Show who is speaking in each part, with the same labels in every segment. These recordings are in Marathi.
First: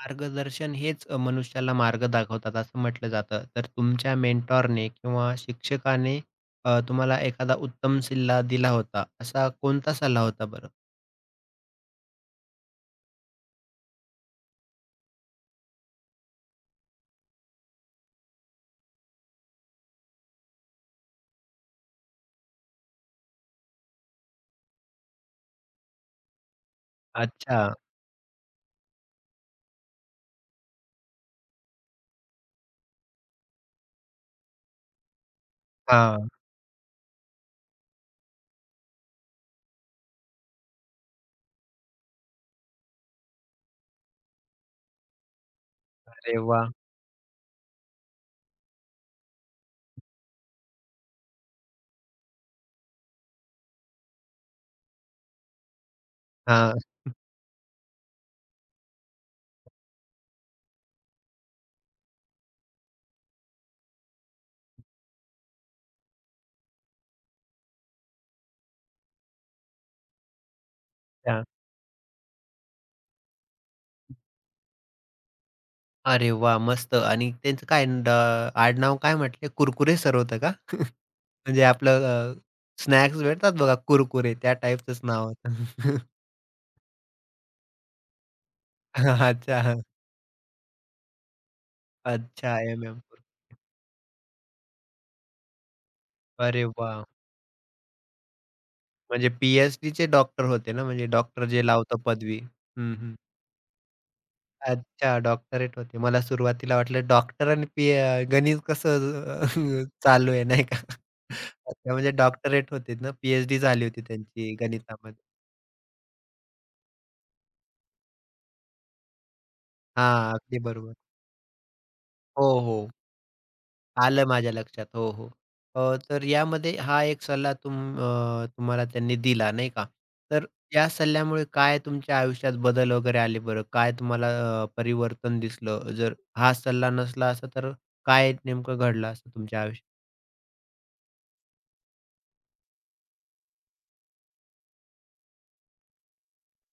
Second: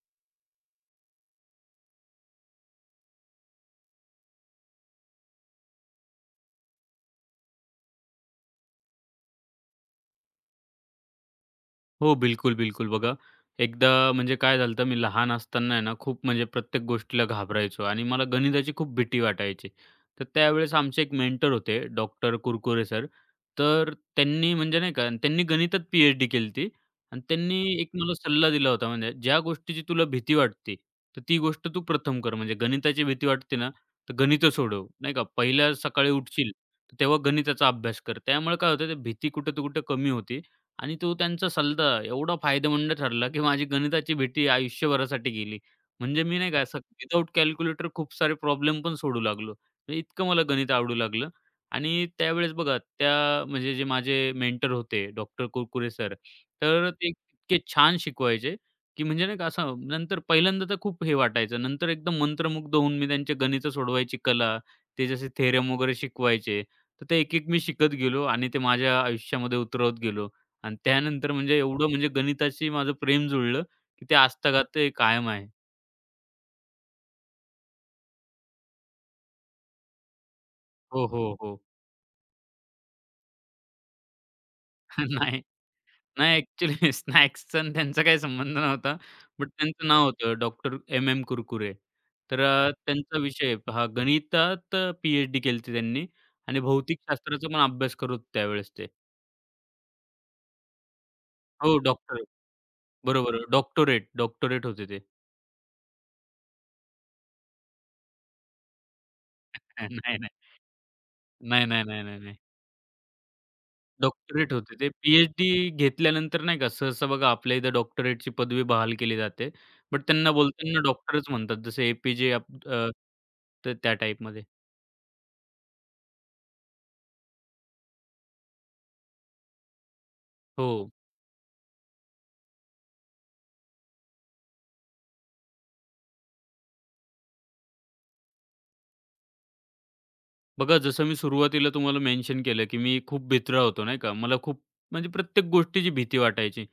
Speaker 1: मार्गदर्शन हेच मनुष्याला मार्ग दाखवतात असं म्हटलं जातं. तर तुमच्या मेंटॉरने किंवा शिक्षकाने तुम्हाला एखादा उत्तम सल्ला दिला होता. असा कोणता सल्ला होता बरं?
Speaker 2: हो, बिलकुल, बिलकुल. बघा, एकदा म्हणजे काय झालं मी लहान असताना आहे ना, खूप म्हणजे प्रत्येक गोष्टीला घाबरायचो आणि मला गणिताची खूप भीती वाटायची. तर त्यावेळेस आमचे एक मेंटर होते, डॉक्टर कुरकुरे सर. तर त्यांनी म्हणजे नाही का, त्यांनी गणितात पी-एच-डी केली होती आणि त्यांनी
Speaker 1: अच्छा.
Speaker 2: एक मला सल्ला दिला होता, म्हणजे ज्या गोष्टीची तुला भीती वाटते, तर ती गोष्ट तू प्रथम कर. म्हणजे गणिताची भीती वाटते ना, तर गणितं सोडव, नाही का. पहिल्या सकाळी
Speaker 1: हां.
Speaker 2: उठशील, तर तेव्हा गणिताचा अभ्यास कर. त्यामुळे काय होतं, ते भीती कुठं-कुठं कमी होती. आणि तो त्यांचा सल्ला एवढा फायदेमंद ठरला, की माझी गणिताची भीती आयुष्यभरासाठी गेली. म्हणजे
Speaker 1: अरे
Speaker 2: मी नाही का
Speaker 1: वाह!
Speaker 2: असं विदाऊट कॅल्क्युलेटर खूप सारे प्रॉब्लेम पण सोडू लागलो. म्हणजे इतकं मला गणित आवडू लागलं आणि त्यावेळेस बघा त्या म्हणजे जे माझे मेंटर होते डॉक्टर कुरकुरे सर,
Speaker 1: हां.
Speaker 2: तर ते इतके छान शिकवायचे, की म्हणजे नाही का असं नंतर पहिल्यांदा तर खूप हे वाटायचं. नंतर एकदम मंत्रमुग्ध होऊन मी त्यांचे गणितं सोडवायची कला, ते जसे थेरम वगैरे शिकवायचे, तर ते एक-एक मी शिकत गेलो आणि ते माझ्या आयुष्यामध्ये उतरवत गेलो. आणि त्यानंतर
Speaker 1: अच्छा.
Speaker 2: म्हणजे एवढं म्हणजे गणिताशी माझं प्रेम जुळलं, की ते आजतागायत ते कायम आहे.
Speaker 1: अरे वाह! मस्त आणि त्यांचं काय ड आडनाव काय म्हटले? कुरकुरे सर होतं का?
Speaker 2: हो, हो, हो.
Speaker 1: म्हणजे आपलं अ, स्नॅक्स भेटतात बघा कुरकुरे त्या टाइपचंच नाव
Speaker 2: नाही,
Speaker 1: होतं.
Speaker 2: नाही ॲक्चुअली स्नॅक्सचा आणि त्यांचा काही संबंध नव्हता. बट
Speaker 1: अच्छा.
Speaker 2: त्यांचं नाव होतं डॉक्टर एम-एम कुरकुरे. तर
Speaker 1: अच्छा. एम.एम.
Speaker 2: त्यांचा
Speaker 1: कुरकुरे.
Speaker 2: विषय हा गणितात पी-एच-डी केली होती त्यांनी आणि
Speaker 1: अरे वाह!
Speaker 2: भौतिकशास्त्राचा पण अभ्यास करत होते त्यावेळेस ते.
Speaker 1: म्हणजे पी चे डॉक्टर होते ना, म्हणजे डॉक्टर जे
Speaker 2: हो,
Speaker 1: लावतं
Speaker 2: डॉक्टर
Speaker 1: पदवी. हं, हं.
Speaker 2: बरोबर. डॉक्टोरेट होते ते.
Speaker 1: अच्छा डॉक्टरेट होते. मला सुरुवातीला वाटलं डॉक्टर आणि पी गणित कसं
Speaker 2: नाही, नाही.
Speaker 1: चालू आहे नाही का?
Speaker 2: नाही, नाही,
Speaker 1: अच्छा
Speaker 2: नाही,
Speaker 1: म्हणजे
Speaker 2: नाही, नाही.
Speaker 1: डॉक्टरेट होते ना, पी झाली होती
Speaker 2: डॉक्टरेट
Speaker 1: त्यांची
Speaker 2: होते ते.
Speaker 1: गणितामध्ये.
Speaker 2: पी-एच-डी घेतल्यानंतर नाही का सहसा बघा आपल्या इथं डॉक्टरेटची पदवी बहाल केली जाते. बट त्यांना
Speaker 1: हां, अगदी
Speaker 2: बोलताना
Speaker 1: बरोबर.
Speaker 2: डॉक्टरच म्हणतात जसे ए-पी-जे
Speaker 1: हो,
Speaker 2: अब्द
Speaker 1: हो.
Speaker 2: तर त्या
Speaker 1: आलं
Speaker 2: टाइपमध्ये.
Speaker 1: माझ्या लक्षात. हो, हो. अ, तर यामध्ये हा एक सल्ला तुम्हाला त्यांनी दिला नाही का? तर या
Speaker 2: हो.
Speaker 1: सल्ल्यामुळे काय तुमच्या आयुष्यात बदल वगैरे आले बरं? काय तुम्हाला परिवर्तन दिसलं? जर हा सल्ला नसला असता तर काय नेमकं घडलं असतं तुमच्या आयुष्यात?
Speaker 2: बघा, जसं मी सुरुवातीला तुम्हाला मेन्शन केलं, की मी खूप भित्र होतो, नाही का. मला खूप म्हणजे प्रत्येक गोष्टीची भीती वाटायची.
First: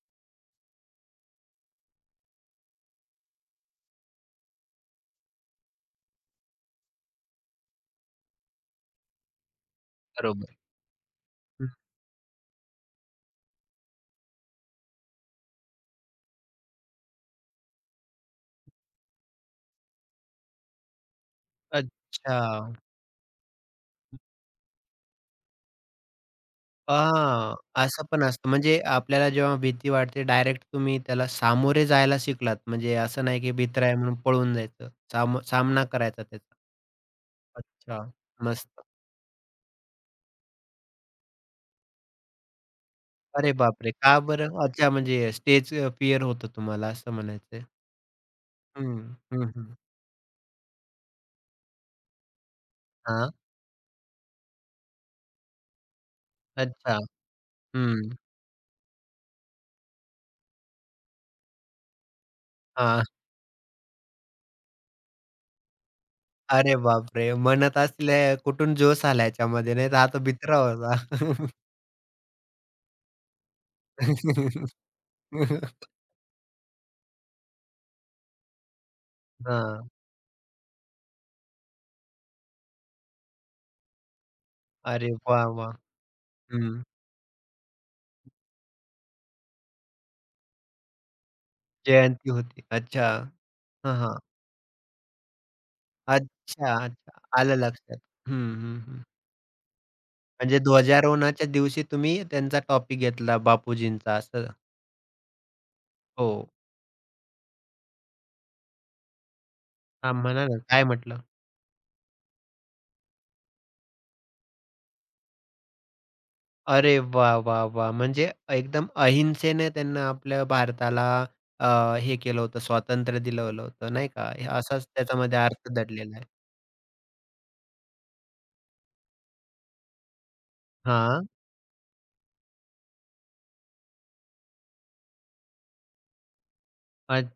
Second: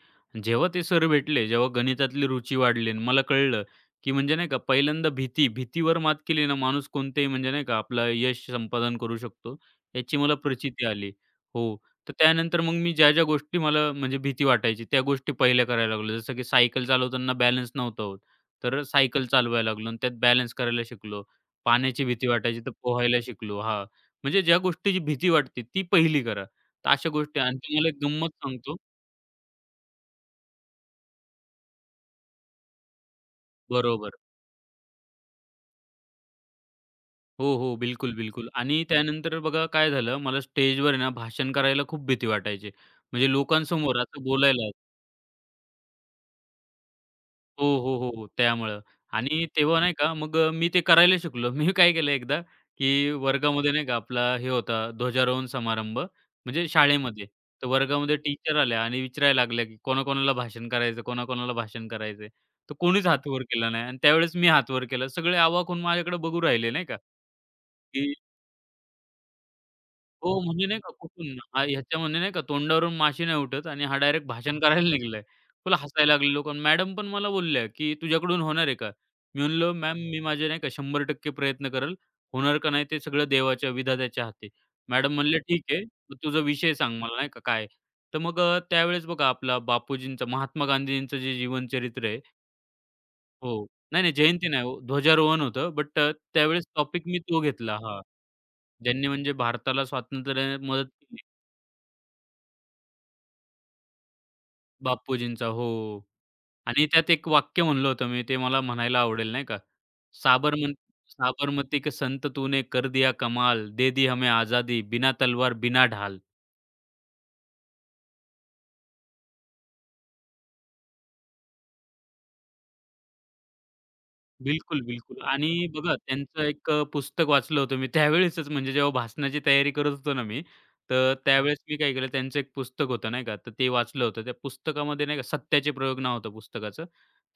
Speaker 2: जेव्हा ते सर भेटले, जेव्हा गणितातली रुची वाढली आणि मला कळलं, की म्हणजे नाही का पहिल्यांदा भीती, भीतीवर मात केली ना माणूस कोणतेही म्हणजे नाही का आपलं यश संपादन करू शकतो, याची मला
Speaker 1: बरोबर.
Speaker 2: प्रचिती आली.
Speaker 1: हं.
Speaker 2: हो. तर त्यानंतर मग मी ज्या-ज्या गोष्टी मला म्हणजे भीती वाटायची, त्या गोष्टी पहिल्या करायला लागलो. जसं की सायकल चालवताना बॅलन्स नव्हता होत, तर सायकल चालवायला लागलो आणि त्यात बॅलन्स करायला शिकलो.
Speaker 1: अच्छा.
Speaker 2: पाण्याची भीती वाटायची तर पोहायला शिकलो. हां. म्हणजे ज्या गोष्टीची भीती वाटते ती पहिली करा. तर अशा गोष्टी
Speaker 1: हां,
Speaker 2: आणि तुम्हाला एक
Speaker 1: असं पण
Speaker 2: गंमत
Speaker 1: असतं.
Speaker 2: सांगतो
Speaker 1: म्हणजे आपल्याला जेव्हा भीती वाटते डायरेक्ट तुम्ही त्याला सामोरे जायला शिकलात. म्हणजे असं नाही की भित्र
Speaker 2: बरोबर.
Speaker 1: म्हणून पळून जायचं. सामना करायचा त्याचा.
Speaker 2: हो, हो.
Speaker 1: अच्छा,
Speaker 2: बिलकुल, बिलकुल. आणि
Speaker 1: मस्त.
Speaker 2: त्यानंतर बघा काय झालं, मला स्टेजवर आहे ना भाषण करायला खूप भीती वाटायची. म्हणजे
Speaker 1: अरे बापरे!
Speaker 2: लोकांसमोर
Speaker 1: का
Speaker 2: असं
Speaker 1: बरं?
Speaker 2: बोलायला
Speaker 1: अच्छा म्हणजे स्टेज फिअर होतं तुम्हाला असं म्हणायचंय.
Speaker 2: हो, हो, हो, हो. त्यामुळं
Speaker 1: हं, हं,
Speaker 2: आणि
Speaker 1: हं.
Speaker 2: तेव्हा नाही का मग मी ते करायला शिकलो. मी काय केलं एकदा, की
Speaker 1: हां,
Speaker 2: वर्गामध्ये नाही का आपला हे होता ध्वजारोहण समारंभ म्हणजे
Speaker 1: अच्छा.
Speaker 2: शाळेमध्ये. तर
Speaker 1: हं.
Speaker 2: वर्गामध्ये टीचर आल्या आणि विचारायला लागल्या, की कोणाकोणाला भाषण करायचं, कोणाकोणाला भाषण करायचंय. तर
Speaker 1: हां.
Speaker 2: कोणीच हात वर केला नाही आणि त्यावेळेस मी हात वर केला. सगळे अवाक होऊन माझ्याकडे बघू राहिले
Speaker 1: अरे
Speaker 2: नाही का,
Speaker 1: बापरे! म्हणत
Speaker 2: की
Speaker 1: असले कुठून जोश आला याच्यामध्ये नाही तर हा तर
Speaker 2: हो,
Speaker 1: भित्रा
Speaker 2: म्हणजे नाही का कुठून
Speaker 1: होता.
Speaker 2: हा ह्याच्या म्हणजे नाही का तोंडावरून माशी नाही उठत आणि हा डायरेक्ट भाषण करायला निघालाय. फुल हसायला लागले लोकं. मॅडम पण मला बोलल्या, की "तुझ्याकडून होणार आहे का?" मी म्हणलो,
Speaker 1: हां.
Speaker 2: "मॅम मी माझे नाही का 100% प्रयत्न करेल. होणार का नाही ते सगळं देवाच्या, विधात्याच्या हाती."
Speaker 1: अरे
Speaker 2: मॅडम म्हणल्या,
Speaker 1: वाह!
Speaker 2: "ठीक
Speaker 1: वाह!
Speaker 2: आहे. मग तुझा विषय
Speaker 1: हं.
Speaker 2: सांग मला नाही का काय आहे?" तर मग त्यावेळेस बघा आपला बापूजींचं, महात्मा गांधीजींचं जे जीवनचरित्र आहे
Speaker 1: जयंती होती. अच्छा.
Speaker 2: हो.
Speaker 1: हां,
Speaker 2: नाही, नाही
Speaker 1: हां.
Speaker 2: जयंती नाही हो, ध्वजारोहण होतं. बट त्यावेळेस
Speaker 1: अच्छा,
Speaker 2: टॉपिक मी
Speaker 1: अच्छा.
Speaker 2: तो
Speaker 1: आलं
Speaker 2: घेतला
Speaker 1: लक्षात.
Speaker 2: हां.
Speaker 1: हं, हं, हं.
Speaker 2: ज्यांनी म्हणजे भारताला
Speaker 1: म्हणजे
Speaker 2: स्वातंत्र्यात मदत केली.
Speaker 1: ध्वजारोहणाच्या दिवशी तुम्ही त्यांचा टॉपिक घेतला बापूजींचा असं.
Speaker 2: बापूजींचा. हो.
Speaker 1: हो.
Speaker 2: आणि त्यात एक वाक्य म्हणलं होतं मी, ते मला म्हणायला आवडेल नाही का?
Speaker 1: हां, म्हणा ना
Speaker 2: साबरमन
Speaker 1: काय म्हटलं?
Speaker 2: साबरमती के संत तूने कर दिया कमाल, दे दी हमें आजादी, बिना तलवार बिना ढाल.
Speaker 1: अरे वाह, वाह, वाह! म्हणजे एकदम अहिंसेने त्यांना आपल्या भारताला अ, हे केलं होतं, स्वातंत्र्य दिलवलं होतं नाही का?
Speaker 2: बिलकुल,
Speaker 1: असाच
Speaker 2: बिलकुल.
Speaker 1: त्याच्यामध्ये
Speaker 2: आणि
Speaker 1: अर्थ
Speaker 2: बघा
Speaker 1: दडलेला आहे.
Speaker 2: त्यांचं एक पुस्तक वाचलं होतं मी त्यावेळेसच म्हणजे जेव्हा भाषणाची तयारी करत होतो ना मी, तर
Speaker 1: हां.
Speaker 2: त्यावेळेस मी काय केलं त्यांचं एक पुस्तक होतं नाही का, तर ते वाचलं होतं. त्या पुस्तकामध्ये नाही का सत्याचे प्रयोग नाव होतं पुस्तकाचं.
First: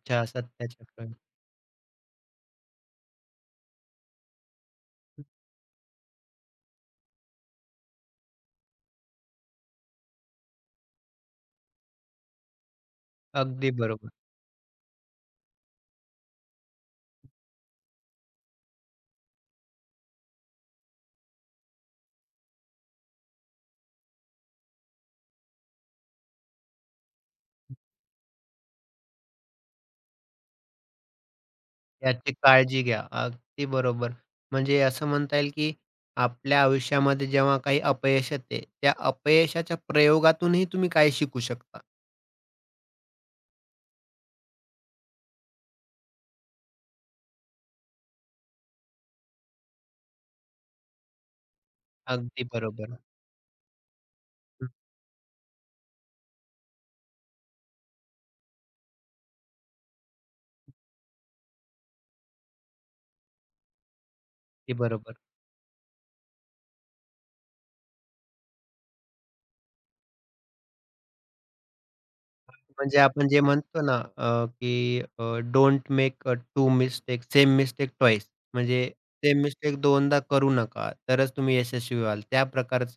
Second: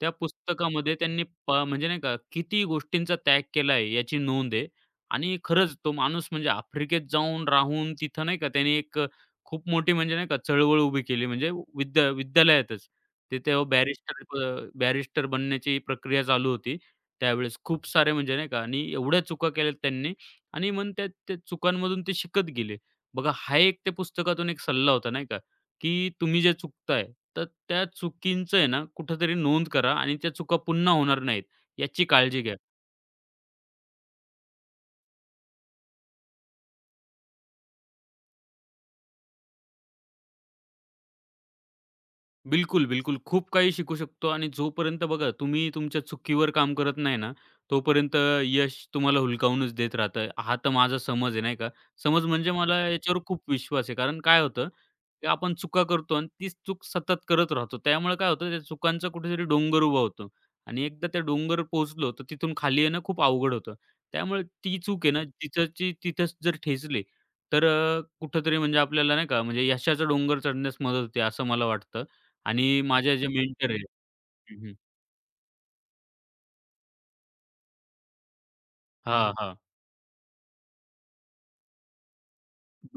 Speaker 2: त्या
Speaker 1: सत्याच्या
Speaker 2: पुस्तकामध्ये
Speaker 1: काळी.
Speaker 2: त्यांनी म्हणजे नाही का किती गोष्टींचा त्याग केला आहे याची नोंद आहे आणि खरंच तो माणूस म्हणजे आफ्रिकेत जाऊन राहून तिथं नाही का त्याने एक खूप मोठी म्हणजे नाही का चळवळ उभी केली म्हणजे विद्यालयातच. ते तेव्हा
Speaker 1: अगदी बरोबर.
Speaker 2: बॅरिस्टर बॅरिस्टर बनण्याची प्रक्रिया चालू होती. त्यावेळेस खूप सारे म्हणजे नाही का आणि एवढ्या चुका केल्यात त्यांनी आणि मग त्या त्या चुकांमधून ते शिकत गेले. बघा हा एक त्या पुस्तकातून एक सल्ला होता नाही का, की तुम्ही जे चुकताय तर त्या चुकींचं आहे ना कुठेतरी नोंद करा आणि त्या चुका पुन्हा होणार नाहीत याची
Speaker 1: याची
Speaker 2: काळजी घ्या.
Speaker 1: काळजी घ्या. अगदी बरोबर. म्हणजे असं म्हणता येईल, की आपल्या आयुष्यामध्ये जेव्हा काही अपयश येते, त्या अपयशाच्या प्रयोगातूनही तुम्ही काय शिकू शकता.
Speaker 2: बिलकुल, बिलकुल. खूप काही शिकू शकतो आणि जोपर्यंत बघा तुम्ही तुमच्या चुकीवर काम करत नाही ना, तोपर्यंत यश तुम्हाला हुलकावूनच देत राहतं. हा तर माझा समज आहे, नाही का. समज
Speaker 1: अगदी
Speaker 2: म्हणजे मला
Speaker 1: बरोबर.
Speaker 2: याच्यावर खूप विश्वास आहे. कारण काय होतं, की आपण चुका करतो आणि तीच चूक सतत करत राहतो. त्यामुळे काय होतं, त्या चुकांचा कुठेतरी डोंगर उभा होतो आणि एकदा त्या डोंगरावर पोहोचलो, तर तिथून खाली येणं खूप अवघड होतं. त्यामुळे
Speaker 1: अगदी
Speaker 2: ती चूक आहे
Speaker 1: बरोबर.
Speaker 2: ना, तिथंची तिथंच जर ठेचली, तर कुठेतरी म्हणजे आपल्याला नाही का, म्हणजे यशाचा डोंगर चढण्यास मदत होते, असं मला वाटतं. आणि
Speaker 1: म्हणजे
Speaker 2: माझ्या ज्या
Speaker 1: आपण जे
Speaker 2: मेंटर
Speaker 1: म्हणतो
Speaker 2: आहेत
Speaker 1: ना,
Speaker 2: हं, हं.
Speaker 1: की don't make two mistakes same mistake twice. म्हणजे
Speaker 2: हां,
Speaker 1: सेम
Speaker 2: हां.
Speaker 1: मिस्टेक दोनदा करू नका, तरच तुम्ही यशस्वी व्हाल. त्या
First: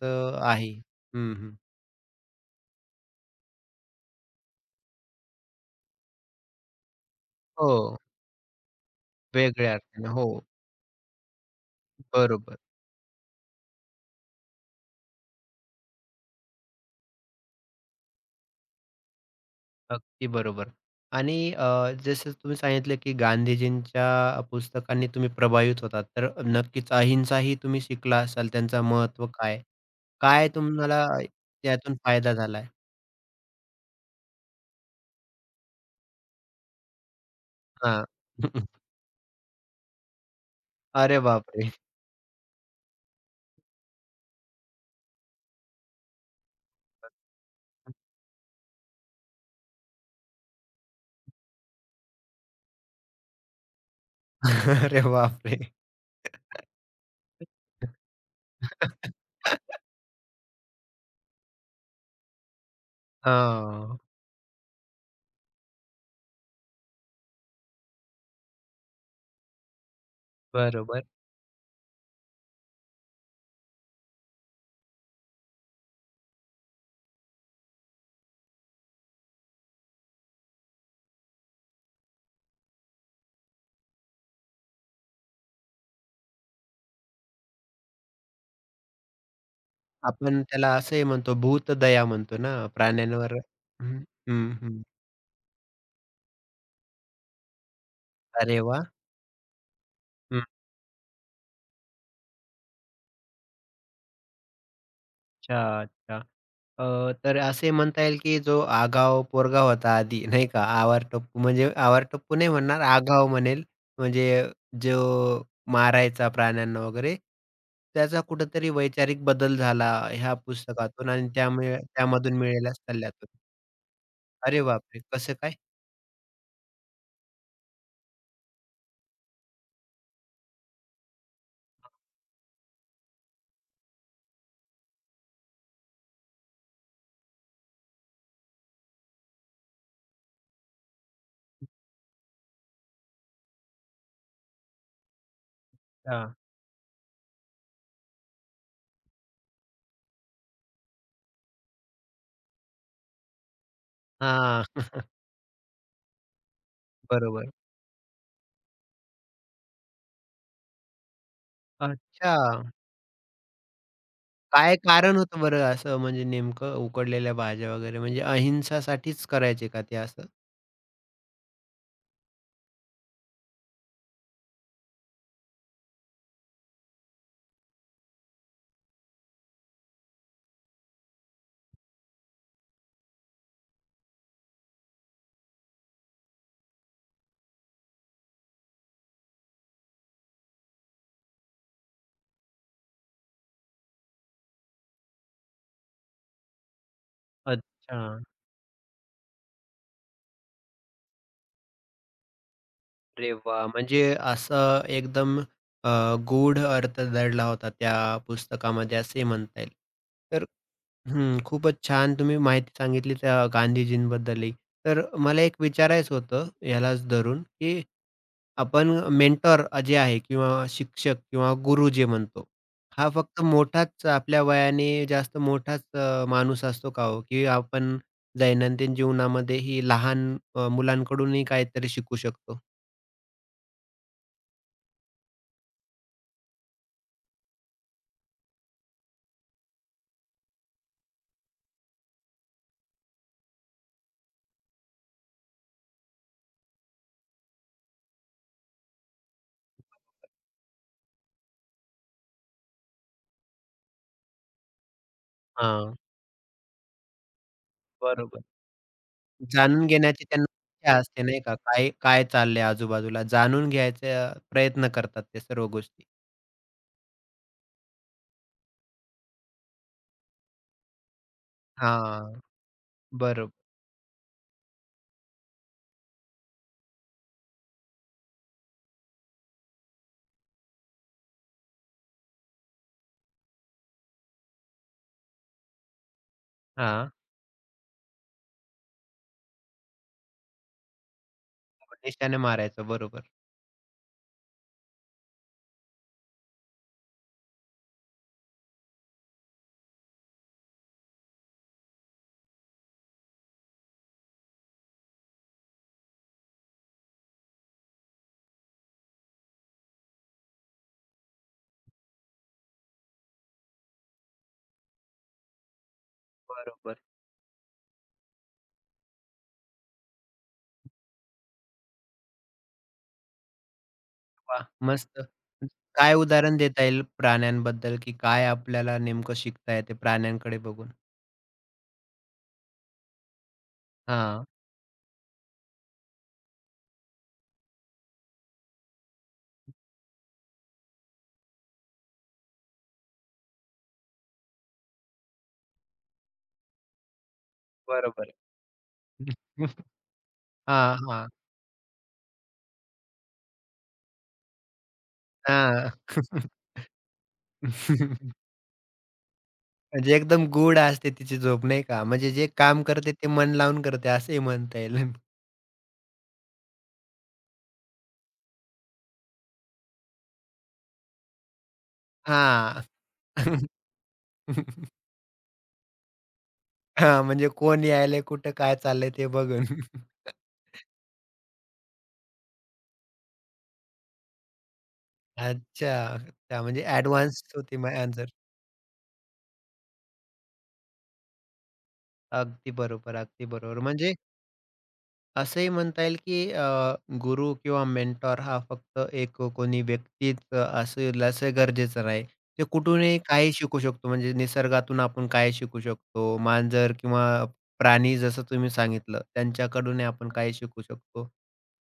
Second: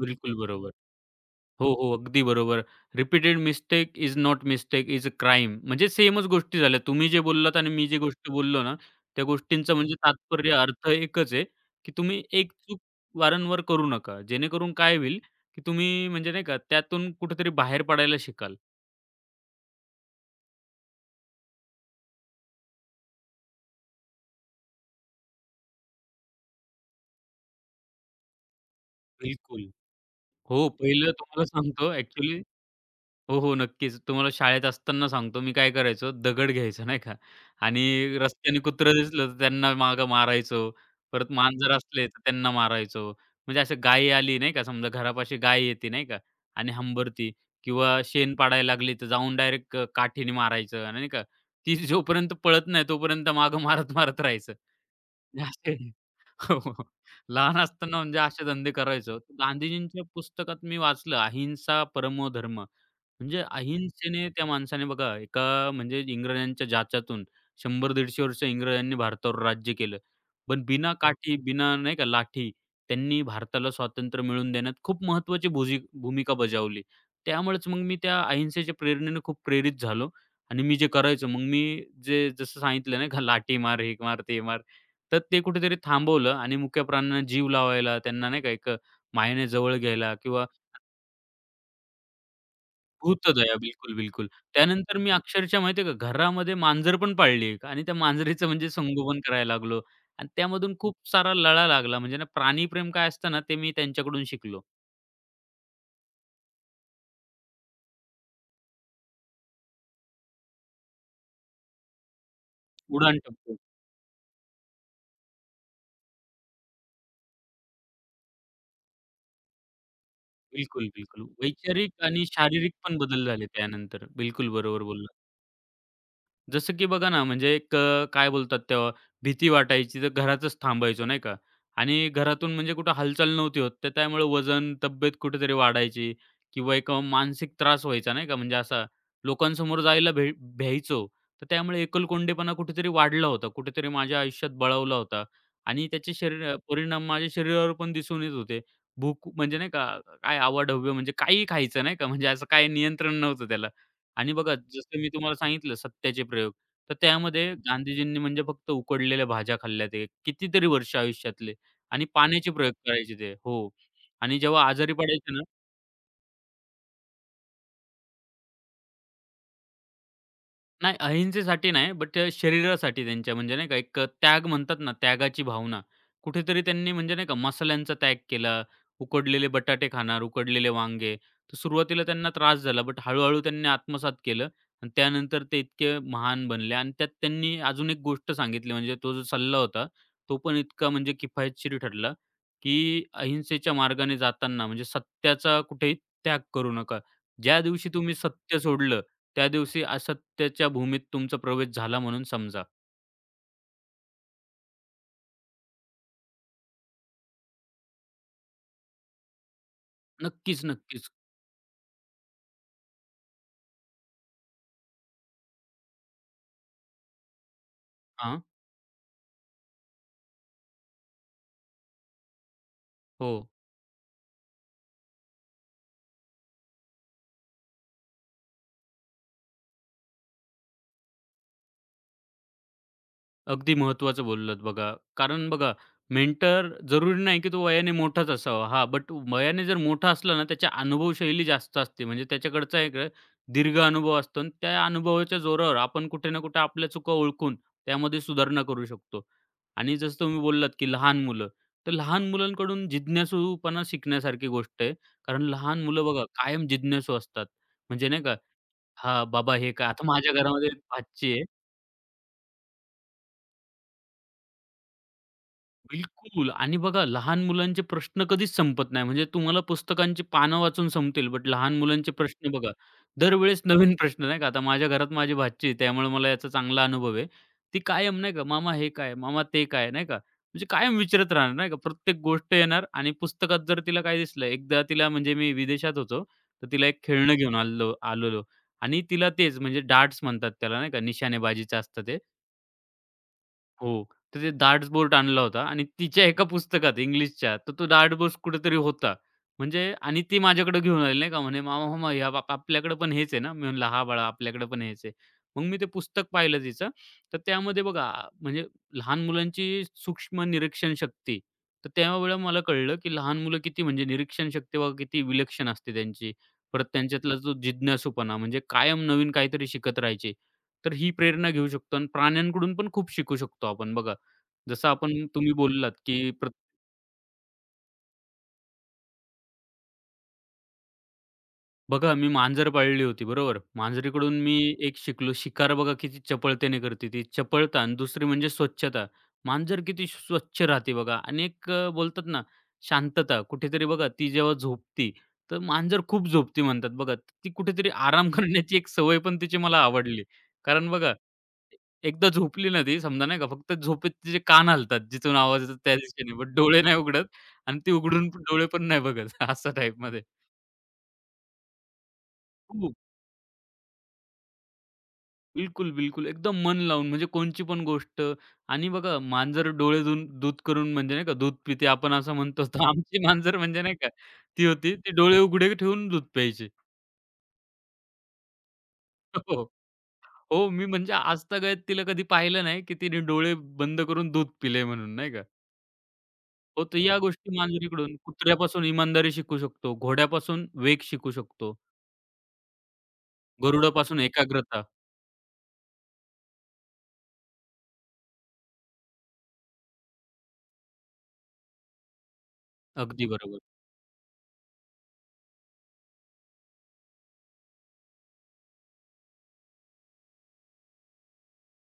Speaker 2: बिलकुल बरोबर.
Speaker 1: आहे. हं, हं.
Speaker 2: हो, हो. अगदी बरोबर. Repeated mistake is not mistake is a crime. म्हणजे सेमच गोष्टी झाल्या. तुम्ही जे बोललात आणि मी
Speaker 1: हो.
Speaker 2: जे गोष्ट बोललो ना, त्या
Speaker 1: वेगळ्या
Speaker 2: गोष्टींचं म्हणजे
Speaker 1: अर्थाने. हो.
Speaker 2: तात्पर्य अर्थ एकच आहे, की तुम्ही एक
Speaker 1: बरोबर.
Speaker 2: चूक वारंवार करू नका. जेणेकरून काय होईल, की तुम्ही म्हणजे नाही का त्यातून कुठेतरी बाहेर पडायला शिकाल.
Speaker 1: अगदी बरोबर. आणि जसं तुम्ही सांगितलं, की गांधीजींच्या पुस्तकांनी तुम्ही प्रभावित होतात. तर नक्कीच अहिंसाही तुम्ही शिकला असाल, त्यांचं महत्त्व काय?
Speaker 2: बिलकुल.
Speaker 1: काय
Speaker 2: हो,
Speaker 1: तुम्हाला
Speaker 2: पहिलं तुम्हाला सांगतो
Speaker 1: त्यातून फायदा
Speaker 2: ॲक्चुअली
Speaker 1: झालाय?
Speaker 2: हो, हो. नक्कीच. तुम्हाला शाळेत असताना सांगतो मी काय करायचो, दगड घ्यायचो नाही का
Speaker 1: हां.
Speaker 2: आणि रस्त्याने कुत्रं दिसलं तर त्यांना मागं मारायचो.
Speaker 1: अरे
Speaker 2: परत
Speaker 1: बापरे!
Speaker 2: मांजर असले तर त्यांना मारायचो. म्हणजे असं गाय आली नाही का, समजा घरापाशी गाय येते नाही का आणि हंबरती किंवा शेण पाडायला लागली तर जाऊन डायरेक्ट काठीने मारायचं आणि नाही का. ती जोपर्यंत पळत नाही तोपर्यंत मागं मारत, मारत राहायचं.
Speaker 1: अरे
Speaker 2: म्हणजे
Speaker 1: बापरे!
Speaker 2: असे हो, हो. हो. लहान असताना म्हणजे असे धंदे करायचो. गांधीजींच्या पुस्तकात मी वाचलं अहिंसा परमो धर्म. म्हणजे
Speaker 1: हां,
Speaker 2: अहिंसेने त्या माणसाने बघा एका म्हणजे इंग्रजांच्या जाचातून 100-150 वर्ष इंग्रजांनी भारतावर राज्य केलं. पण बिना
Speaker 1: बरोबर.
Speaker 2: काठी, बिना नाही का लाठी त्यांनी भारताला स्वातंत्र्य मिळवून देण्यात खूप महत्त्वाची भूमिका बजावली. त्यामुळेच मग मी त्या अहिंसेच्या प्रेरणेने खूप प्रेरित झालो आणि मी जे करायचो मग मी जे जसं सांगितलं नाही का लाठी मार, हे मार, ते मार. तर ते कुठेतरी थांबवलं आणि मुक्या प्राण्यांना जीव लावायला त्यांना नाही का एक मायेने जवळ घ्यायला
Speaker 1: आपण
Speaker 2: किंवा
Speaker 1: त्याला असंही म्हणतो, भूतदया म्हणतो ना प्राण्यांवर.
Speaker 2: भूतदया. बिलकुल,
Speaker 1: हं,
Speaker 2: बिलकुल.
Speaker 1: हं, हं.
Speaker 2: त्यानंतर मी अक्षरशः माहिती आहे का घरामध्ये मांजर पण पाळली एक आणि त्या मांजरीचं
Speaker 1: अरे
Speaker 2: म्हणजे
Speaker 1: वाह!
Speaker 2: संगोपन करायला लागलो आणि त्यामधून खूप सारा लळा लागला. म्हणजे ना प्राणीप्रेम काय असतं ना ते मी त्यांच्याकडून शिकलो.
Speaker 1: अच्छा, अच्छा. तर असे म्हणता येईल, की जो आगाव पोरगा होता आधी नाही का, आवारटप्पू म्हणजे आवारटप्पू नाही म्हणणार,
Speaker 2: उडाण
Speaker 1: आगाऊ
Speaker 2: टप्पू.
Speaker 1: म्हणेल. म्हणजे जो मारायचा प्राण्यांना वगैरे, त्याचा कुठेतरी वैचारिक बदल झाला ह्या
Speaker 2: बिलकुल,
Speaker 1: पुस्तकातून
Speaker 2: बिलकुल.
Speaker 1: आणि त्यामुळे
Speaker 2: वैचारिक आणि
Speaker 1: त्यामधून मिळालेल्या
Speaker 2: शारीरिक पण बदल
Speaker 1: सल्ल्यातून.
Speaker 2: झाले त्यानंतर. बिलकुल
Speaker 1: अरे
Speaker 2: बरोबर
Speaker 1: बापरे!
Speaker 2: बोललात.
Speaker 1: कसं काय?
Speaker 2: जसं की बघा ना, म्हणजे एक काय बोलतात तेव्हा, भीती वाटायची तर घरातच थांबायचो नाही का? आणि घरातून म्हणजे कुठं हालचाल नव्हती होत, तर त्यामुळे वजन, तब्येत कुठेतरी वाढायची किंवा एक मानसिक त्रास व्हायचा नाही का? म्हणजे असा लोकांसमोर जायला भ्यायचो. तर त्यामुळे एकलकोंडेपणा कुठेतरी वाढला होता, कुठेतरी माझ्या आयुष्यात बळावला होता आणि त्याचे
Speaker 1: अच्छा.
Speaker 2: शरीर परिणाम माझ्या शरीरावर पण दिसून येत होते. भूक म्हणजे नाही का, काय अवाढव्य म्हणजे काहीही खायचं नाही का, म्हणजे असं काही नियंत्रण नव्हतं त्याला. आणि बघा
Speaker 1: हां,
Speaker 2: जसं मी तुम्हाला सांगितलं सत्याचे प्रयोग, तर
Speaker 1: बरोबर.
Speaker 2: त्यामध्ये गांधीजींनी म्हणजे फक्त उकडलेल्या भाज्या खाल्ल्या ते कितीतरी वर्ष आयुष्यातले आणि
Speaker 1: अच्छा.
Speaker 2: पाण्याचे प्रयोग करायचे ते. हो. आणि जेव्हा
Speaker 1: काय
Speaker 2: आजारी
Speaker 1: कारण
Speaker 2: पडायचे
Speaker 1: होतं
Speaker 2: ना
Speaker 1: बरं असं म्हणजे नेमकं उकडलेल्या भाज्या वगैरे म्हणजे अहिंसासाठीच करायचे का ते असं?
Speaker 2: नाही, अहिंसेसाठी नाही, बट शरीरासाठी त्यांच्या म्हणजे नाही का एक त्याग म्हणतात ना, त्यागाची भावना. कुठेतरी त्यांनी म्हणजे नाही का मसाल्यांचा त्याग केला, उकडलेले बटाटे खाणार, उकडलेले वांगे. तर सुरुवातीला त्यांना त्रास झाला, बट हळू-हळू त्यांनी आत्मसात केलं आणि त्यानंतर ते इतके महान बनले आणि त्यात त्यांनी अजून एक गोष्ट सांगितली म्हणजे तो जो सल्ला होता, तो पण इतका म्हणजे किफायतशीर ठरला, की अहिंसेच्या मार्गाने जाताना म्हणजे सत्याचा कुठेही त्याग करू नका. ज्या दिवशी
Speaker 1: अच्छा.
Speaker 2: तुम्ही सत्य सोडलं, त्या दिवशी असत्याच्या भूमीत तुमचा प्रवेश झाला म्हणून समजा.
Speaker 1: अरे वाह! म्हणजे असं एकदम अ, गूढ अर्थ दडला होता त्या पुस्तकामध्ये असे म्हणता येईल. तर
Speaker 2: नक्कीच, नक्कीच.
Speaker 1: हं, खूपच छान तुम्ही माहिती सांगितली त्या गांधीजींबद्दलही. तर मला एक विचारायचं होतं यालाच धरून, की
Speaker 2: हां.
Speaker 1: आपण मेंटॉर जे आहे किंवा शिक्षक किंवा गुरु जे म्हणतो, हा
Speaker 2: हो.
Speaker 1: फक्त मोठाच आपल्या वयाने जास्त मोठाच माणूस असतो का हो? की आपण दैनंदिन जीवनामध्येही लहान मुलांकडूनही काहीतरी शिकू शकतो?
Speaker 2: अगदी महत्त्वाचं बोललात बघा. कारण बघा मेंटर जरुरी नाही की तो वयाने मोठाच असावा. हां, बट वयाने जर मोठा असला ना, त्याच्या अनुभवशैली जास्त असते. म्हणजे त्याच्याकडचा एक दीर्घ अनुभव असतो आणि त्या अनुभवाच्या जोरावर आपण कुठे ना कुठे आपल्या चुका ओळखून त्यामध्ये सुधारणा करू शकतो. आणि जसं तुम्ही बोललात की लहान मुलं, तर लहान मुलांकडून जिज्ञासूपणा शिकण्यासारखी गोष्ट आहे. कारण लहान मुलं बघा कायम जिज्ञासू असतात. म्हणजे नाही का,
Speaker 1: बरोबर.
Speaker 2: "हां, बाबा हे काय?"
Speaker 1: जाणून
Speaker 2: आता
Speaker 1: घेण्याची
Speaker 2: माझ्या
Speaker 1: त्यांना
Speaker 2: घरामध्ये एक
Speaker 1: इच्छा असते
Speaker 2: भाची
Speaker 1: नाही
Speaker 2: आहे.
Speaker 1: का? काय काय चाललंय आजूबाजूला जाणून घ्यायचा प्रयत्न करतात ते सर्व गोष्टी.
Speaker 2: बिलकुल आणि बघा लहान मुलांचे प्रश्न कधीच संपत नाही. म्हणजे तुम्हाला पुस्तकांची पानं वाचून संपतील, बट लहान मुलांचे
Speaker 1: हां,
Speaker 2: प्रश्न बघा,
Speaker 1: बरोबर.
Speaker 2: दरवेळेस नवीन प्रश्न नाही का. आता माझ्या घरात माझी भाची आहे, त्यामुळे मला याचा चांगला अनुभव आहे. ती कायम नाही का, "मामा हे काय? मामा ते काय?" नाही का. म्हणजे कायम विचारत राहणार नाही का. प्रत्येक गोष्ट येणार आणि पुस्तकात जर तिला काय दिसलं, एकदा तिला म्हणजे मी विदेशात होतो, तर तिला एक
Speaker 1: हां,
Speaker 2: खेळणं घेऊन आलेलो आलेलो आणि तिला तेच म्हणजे डार्ट्स म्हणतात त्याला नाही का, निशाणेबाजीचं असतं ते.
Speaker 1: निशाने मारायचं बरोबर.
Speaker 2: हो. तर ते डार्टबोर्ड आणला होता आणि तिच्या एका पुस्तकात इंग्लिशच्या, तर तो डार्टबोर्ड कुठेतरी होता. म्हणजे आणि ती माझ्याकडे घेऊन आली नाही का, म्हणे, "मामा, मामा, हे आपल्याकडे पण हेच आहे ना?" मी म्हणलं, "हां, बाळा, आपल्याकडे पण हेच आहे." मग मी ते पुस्तक पाहिलं तिचं, तर त्यामध्ये बघा म्हणजे लहान मुलांची सूक्ष्म निरीक्षण शक्ती, तर त्यावेळेला मला कळलं, की लहान मुलं किती म्हणजे निरीक्षण शक्ती बघा किती विलक्षण असते त्यांची. परत
Speaker 1: बरोबर.
Speaker 2: त्यांच्यातला जो जिज्ञासूपणा म्हणजे कायम नवीन काहीतरी शिकत राहायचे. तर ही प्रेरणा घेऊ शकतो आणि प्राण्यांकडून पण खूप शिकू शकतो आपण बघा.
Speaker 1: वाह!
Speaker 2: जसं
Speaker 1: मस्त.
Speaker 2: आपण तुम्ही बोललात,
Speaker 1: काय
Speaker 2: की
Speaker 1: उदाहरण देता येईल प्राण्यांबद्दल, की काय आपल्याला नेमकं शिकता येते प्राण्यांकडे बघून?
Speaker 2: बघा मी मांजर पाळली होती बरोबर. मांजरीकडून
Speaker 1: हां.
Speaker 2: मी एक शिकलो, शिकार बघा किती चपळतेने करते ती. चपळता आणि दुसरी म्हणजे स्वच्छता. मांजर किती स्वच्छ राहते बघा आणि एक बोलतात ना शांतता कुठेतरी बघा ती जेव्हा झोपती, तर मांजर खूप झोपती म्हणतात बघा. ती कुठेतरी
Speaker 1: बरोबर
Speaker 2: आराम करण्याची एक सवय पण तिची
Speaker 1: आहे.
Speaker 2: मला आवडली. कारण
Speaker 1: हां,
Speaker 2: बघा
Speaker 1: हां.
Speaker 2: एकदा झोपली ना ती समजा नाही का, फक्त झोपेत तिचे कान हलतात जिथून आवाज येतो त्या दिशेने, बट डोळे नाही उघडत आणि ती उघडून पण- डोळे पण नाही बघत असा
Speaker 1: म्हणजे
Speaker 2: टाईपमध्ये.
Speaker 1: एकदम गूढ असते तिची झोप नाही का? म्हणजे जे काम
Speaker 2: खूप.
Speaker 1: करते ते मन लावून करते असंही म्हणता येईल.
Speaker 2: बिलकुल, बिलकुल. एकदम मन लावून म्हणजे कोणची पण गोष्ट आणि बघा मांजर डोळे धुवून दूध करून म्हणजे नाही का दूध पिते आपण असं म्हणतो.
Speaker 1: हां.
Speaker 2: तर आमची मांजर म्हणजे नाही का ती होती ती डोळे उघडे ठेवून दूध प्यायची.
Speaker 1: हां, म्हणजे कोण यायलंय, कुठं काय चाललंय ते
Speaker 2: हो,
Speaker 1: बघून.
Speaker 2: हो. मी म्हणजे आजतागत तिला कधी पाहिलं नाही, की तिने डोळे बंद करून दूध पिले म्हणून नाही का.
Speaker 1: अच्छा. त्या म्हणजे
Speaker 2: हो, तर या
Speaker 1: ॲडव्हान्स
Speaker 2: गोष्टी
Speaker 1: होती मग
Speaker 2: मांजरीकडून
Speaker 1: आन्सर.
Speaker 2: कुत्र्यापासून इमानदारी शिकू शकतो, घोड्यापासून वेग शिकू शकतो,
Speaker 1: अगदी बरोबर, अगदी बरोबर. म्हणजे
Speaker 2: गरुडापासून एकाग्रता.
Speaker 1: असंही म्हणता येईल की गुरु किंवा मेंटॉर हा फक्त एक कोणी व्यक्तीच असेल असं गरजेचं नाही. ते कुठूनही
Speaker 2: अगदी
Speaker 1: काही
Speaker 2: बरोबर.
Speaker 1: शिकू शकतो म्हणजे निसर्गातून आपण काय शिकू शकतो, मांजर किंवा प्राणी जसं तुम्ही सांगितलं त्यांच्याकडूनही आपण काय शिकू शकतो.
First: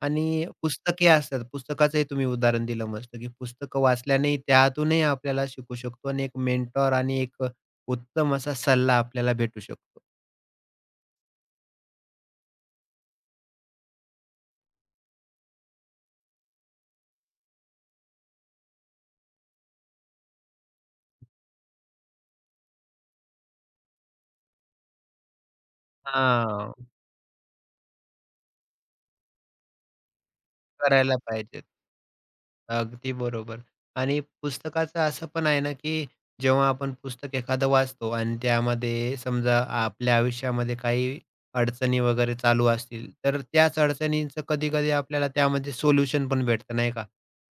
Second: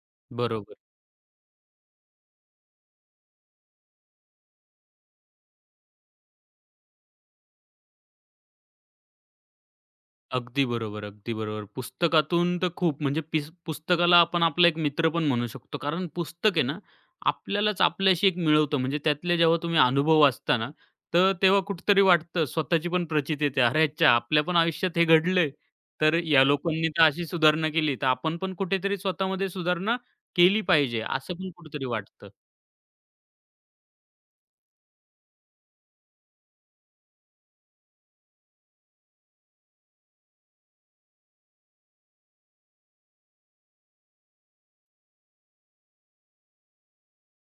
Speaker 1: आणि
Speaker 2: बरोबर.
Speaker 1: पुस्तके असतात, पुस्तकाचंही तुम्ही उदाहरण दिलं मस्त की पुस्तकं वाचल्याने त्यातूनही आपल्याला शिकू शकतो आणि एक मेंटॉर आणि एक उत्तम असा सल्ला आपल्याला भेटू शकतो.
Speaker 2: अगदी बरोबर, अगदी बरोबर. पुस्तकातून तर खूप म्हणजे पुस्तकाला आपण आपला एक मित्र पण म्हणू शकतो. कारण पुस्तक आहे ना, आपल्यालाच आपल्याशी एक मिळवतं. म्हणजे त्यातले जेव्हा तुम्ही अनुभव वाचता ना, तर तेव्हा कुठेतरी वाटतं स्वतःची पण प्रचिती येते. "अरे अच्छा! आपल्या पण आयुष्यात हे घडलंय. तर या
Speaker 1: हां,
Speaker 2: लोकांनी तर अशी सुधारणा केली, तर आपण पण कुठेतरी स्वतःमध्ये सुधारणा केली पाहिजे."
Speaker 1: करायला
Speaker 2: असं पण
Speaker 1: पाहिजे.
Speaker 2: कुठेतरी वाटतं.
Speaker 1: अगदी बरोबर. आणि पुस्तकाचं असं पण आहे ना, की जेव्हा आपण पुस्तक एखादं वाचतो आणि त्यामध्ये समजा आपल्या आयुष्यामध्ये काही अडचणी वगैरे चालू असतील, तर त्याच अडचणींचं कधी-कधी आपल्याला त्यामध्ये सोल्युशन पण भेटतं नाही का?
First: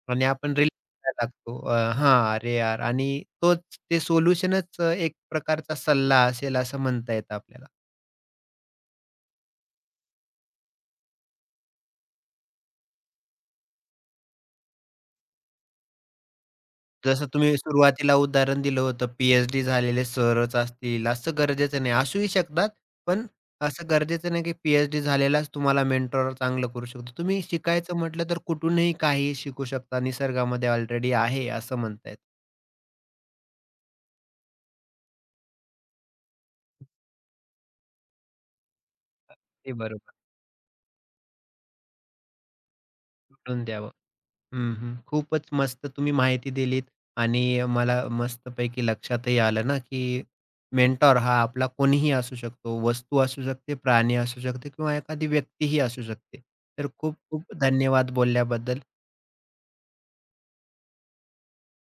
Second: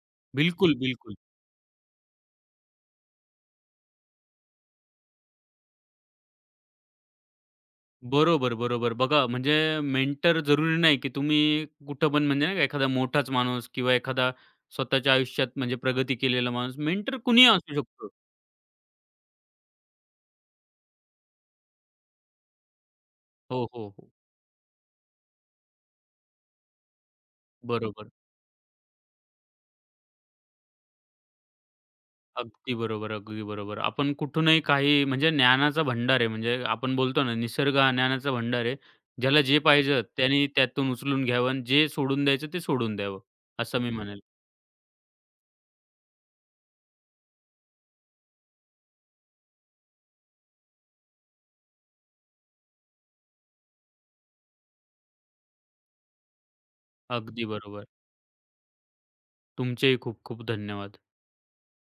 Speaker 1: आणि आपण
Speaker 2: बिलकुल,
Speaker 1: रिलॅक्स
Speaker 2: बिलकुल.
Speaker 1: लागतो. हां, अरे यार! आणि तोच ते सोल्युशनच एक प्रकारचा सल्ला असेल असं म्हणता येतं आपल्याला.
Speaker 2: बरोबर, बरोबर. बघा म्हणजे मेंटर जरुरी नाही, की तुम्ही कुठं पण म्हणजे नाही का एखादा मोठाच माणूस किंवा एखादा स्वतःच्या आयुष्यात म्हणजे प्रगती केलेला माणूस, मेंटर
Speaker 1: जसं
Speaker 2: कुणीही
Speaker 1: तुम्ही
Speaker 2: असू शकतो.
Speaker 1: सुरुवातीला उदाहरण दिलं होतं, पी-एच-डी झालेले सरच असतील, असं गरजेचं नाही. असूही शकतात, पण
Speaker 2: हो, हो,
Speaker 1: असं
Speaker 2: हो.
Speaker 1: गरजेचं नाही की पी-एच-डी झालेलाच तुम्हाला मेंटॉर चांगलं करू शकतो. तुम्ही शिकायचं
Speaker 2: बरोबर.
Speaker 1: म्हटलं तर कुठूनही काहीही शिकू शकता. निसर्गामध्ये ऑलरेडी आहे असं म्हणतायत.
Speaker 2: अगदी बरोबर, अगदी बरोबर. आपण कुठूनही काही म्हणजे ज्ञानाचा भंडार आहे. म्हणजे आपण बोलतो ना, निसर्ग हा ज्ञानाचा भंडार आहे. ज्याला जे
Speaker 1: ते
Speaker 2: पाहिजे
Speaker 1: बरोबर.
Speaker 2: त्याने त्यातून उचलून घ्यावं आणि जे सोडून द्यायचं ते सोडून द्यावं,
Speaker 1: कुठून
Speaker 2: असं मी
Speaker 1: द्यावं.
Speaker 2: म्हणेल.
Speaker 1: हं, हं. खूपच मस्त तुम्ही माहिती दिलीत आणि मला मस्तपैकी लक्षातही आलं ना, की मेंटॉर हा आपला कोणीही असू शकतो. वस्तू असू शकते, प्राणी असू शकते किंवा एखादी व्यक्तीही असू शकते. तर खूप
Speaker 2: अगदी
Speaker 1: खूप
Speaker 2: बरोबर.
Speaker 1: धन्यवाद बोलल्याबद्दल.
Speaker 2: तुमचेही खूप खूप धन्यवाद.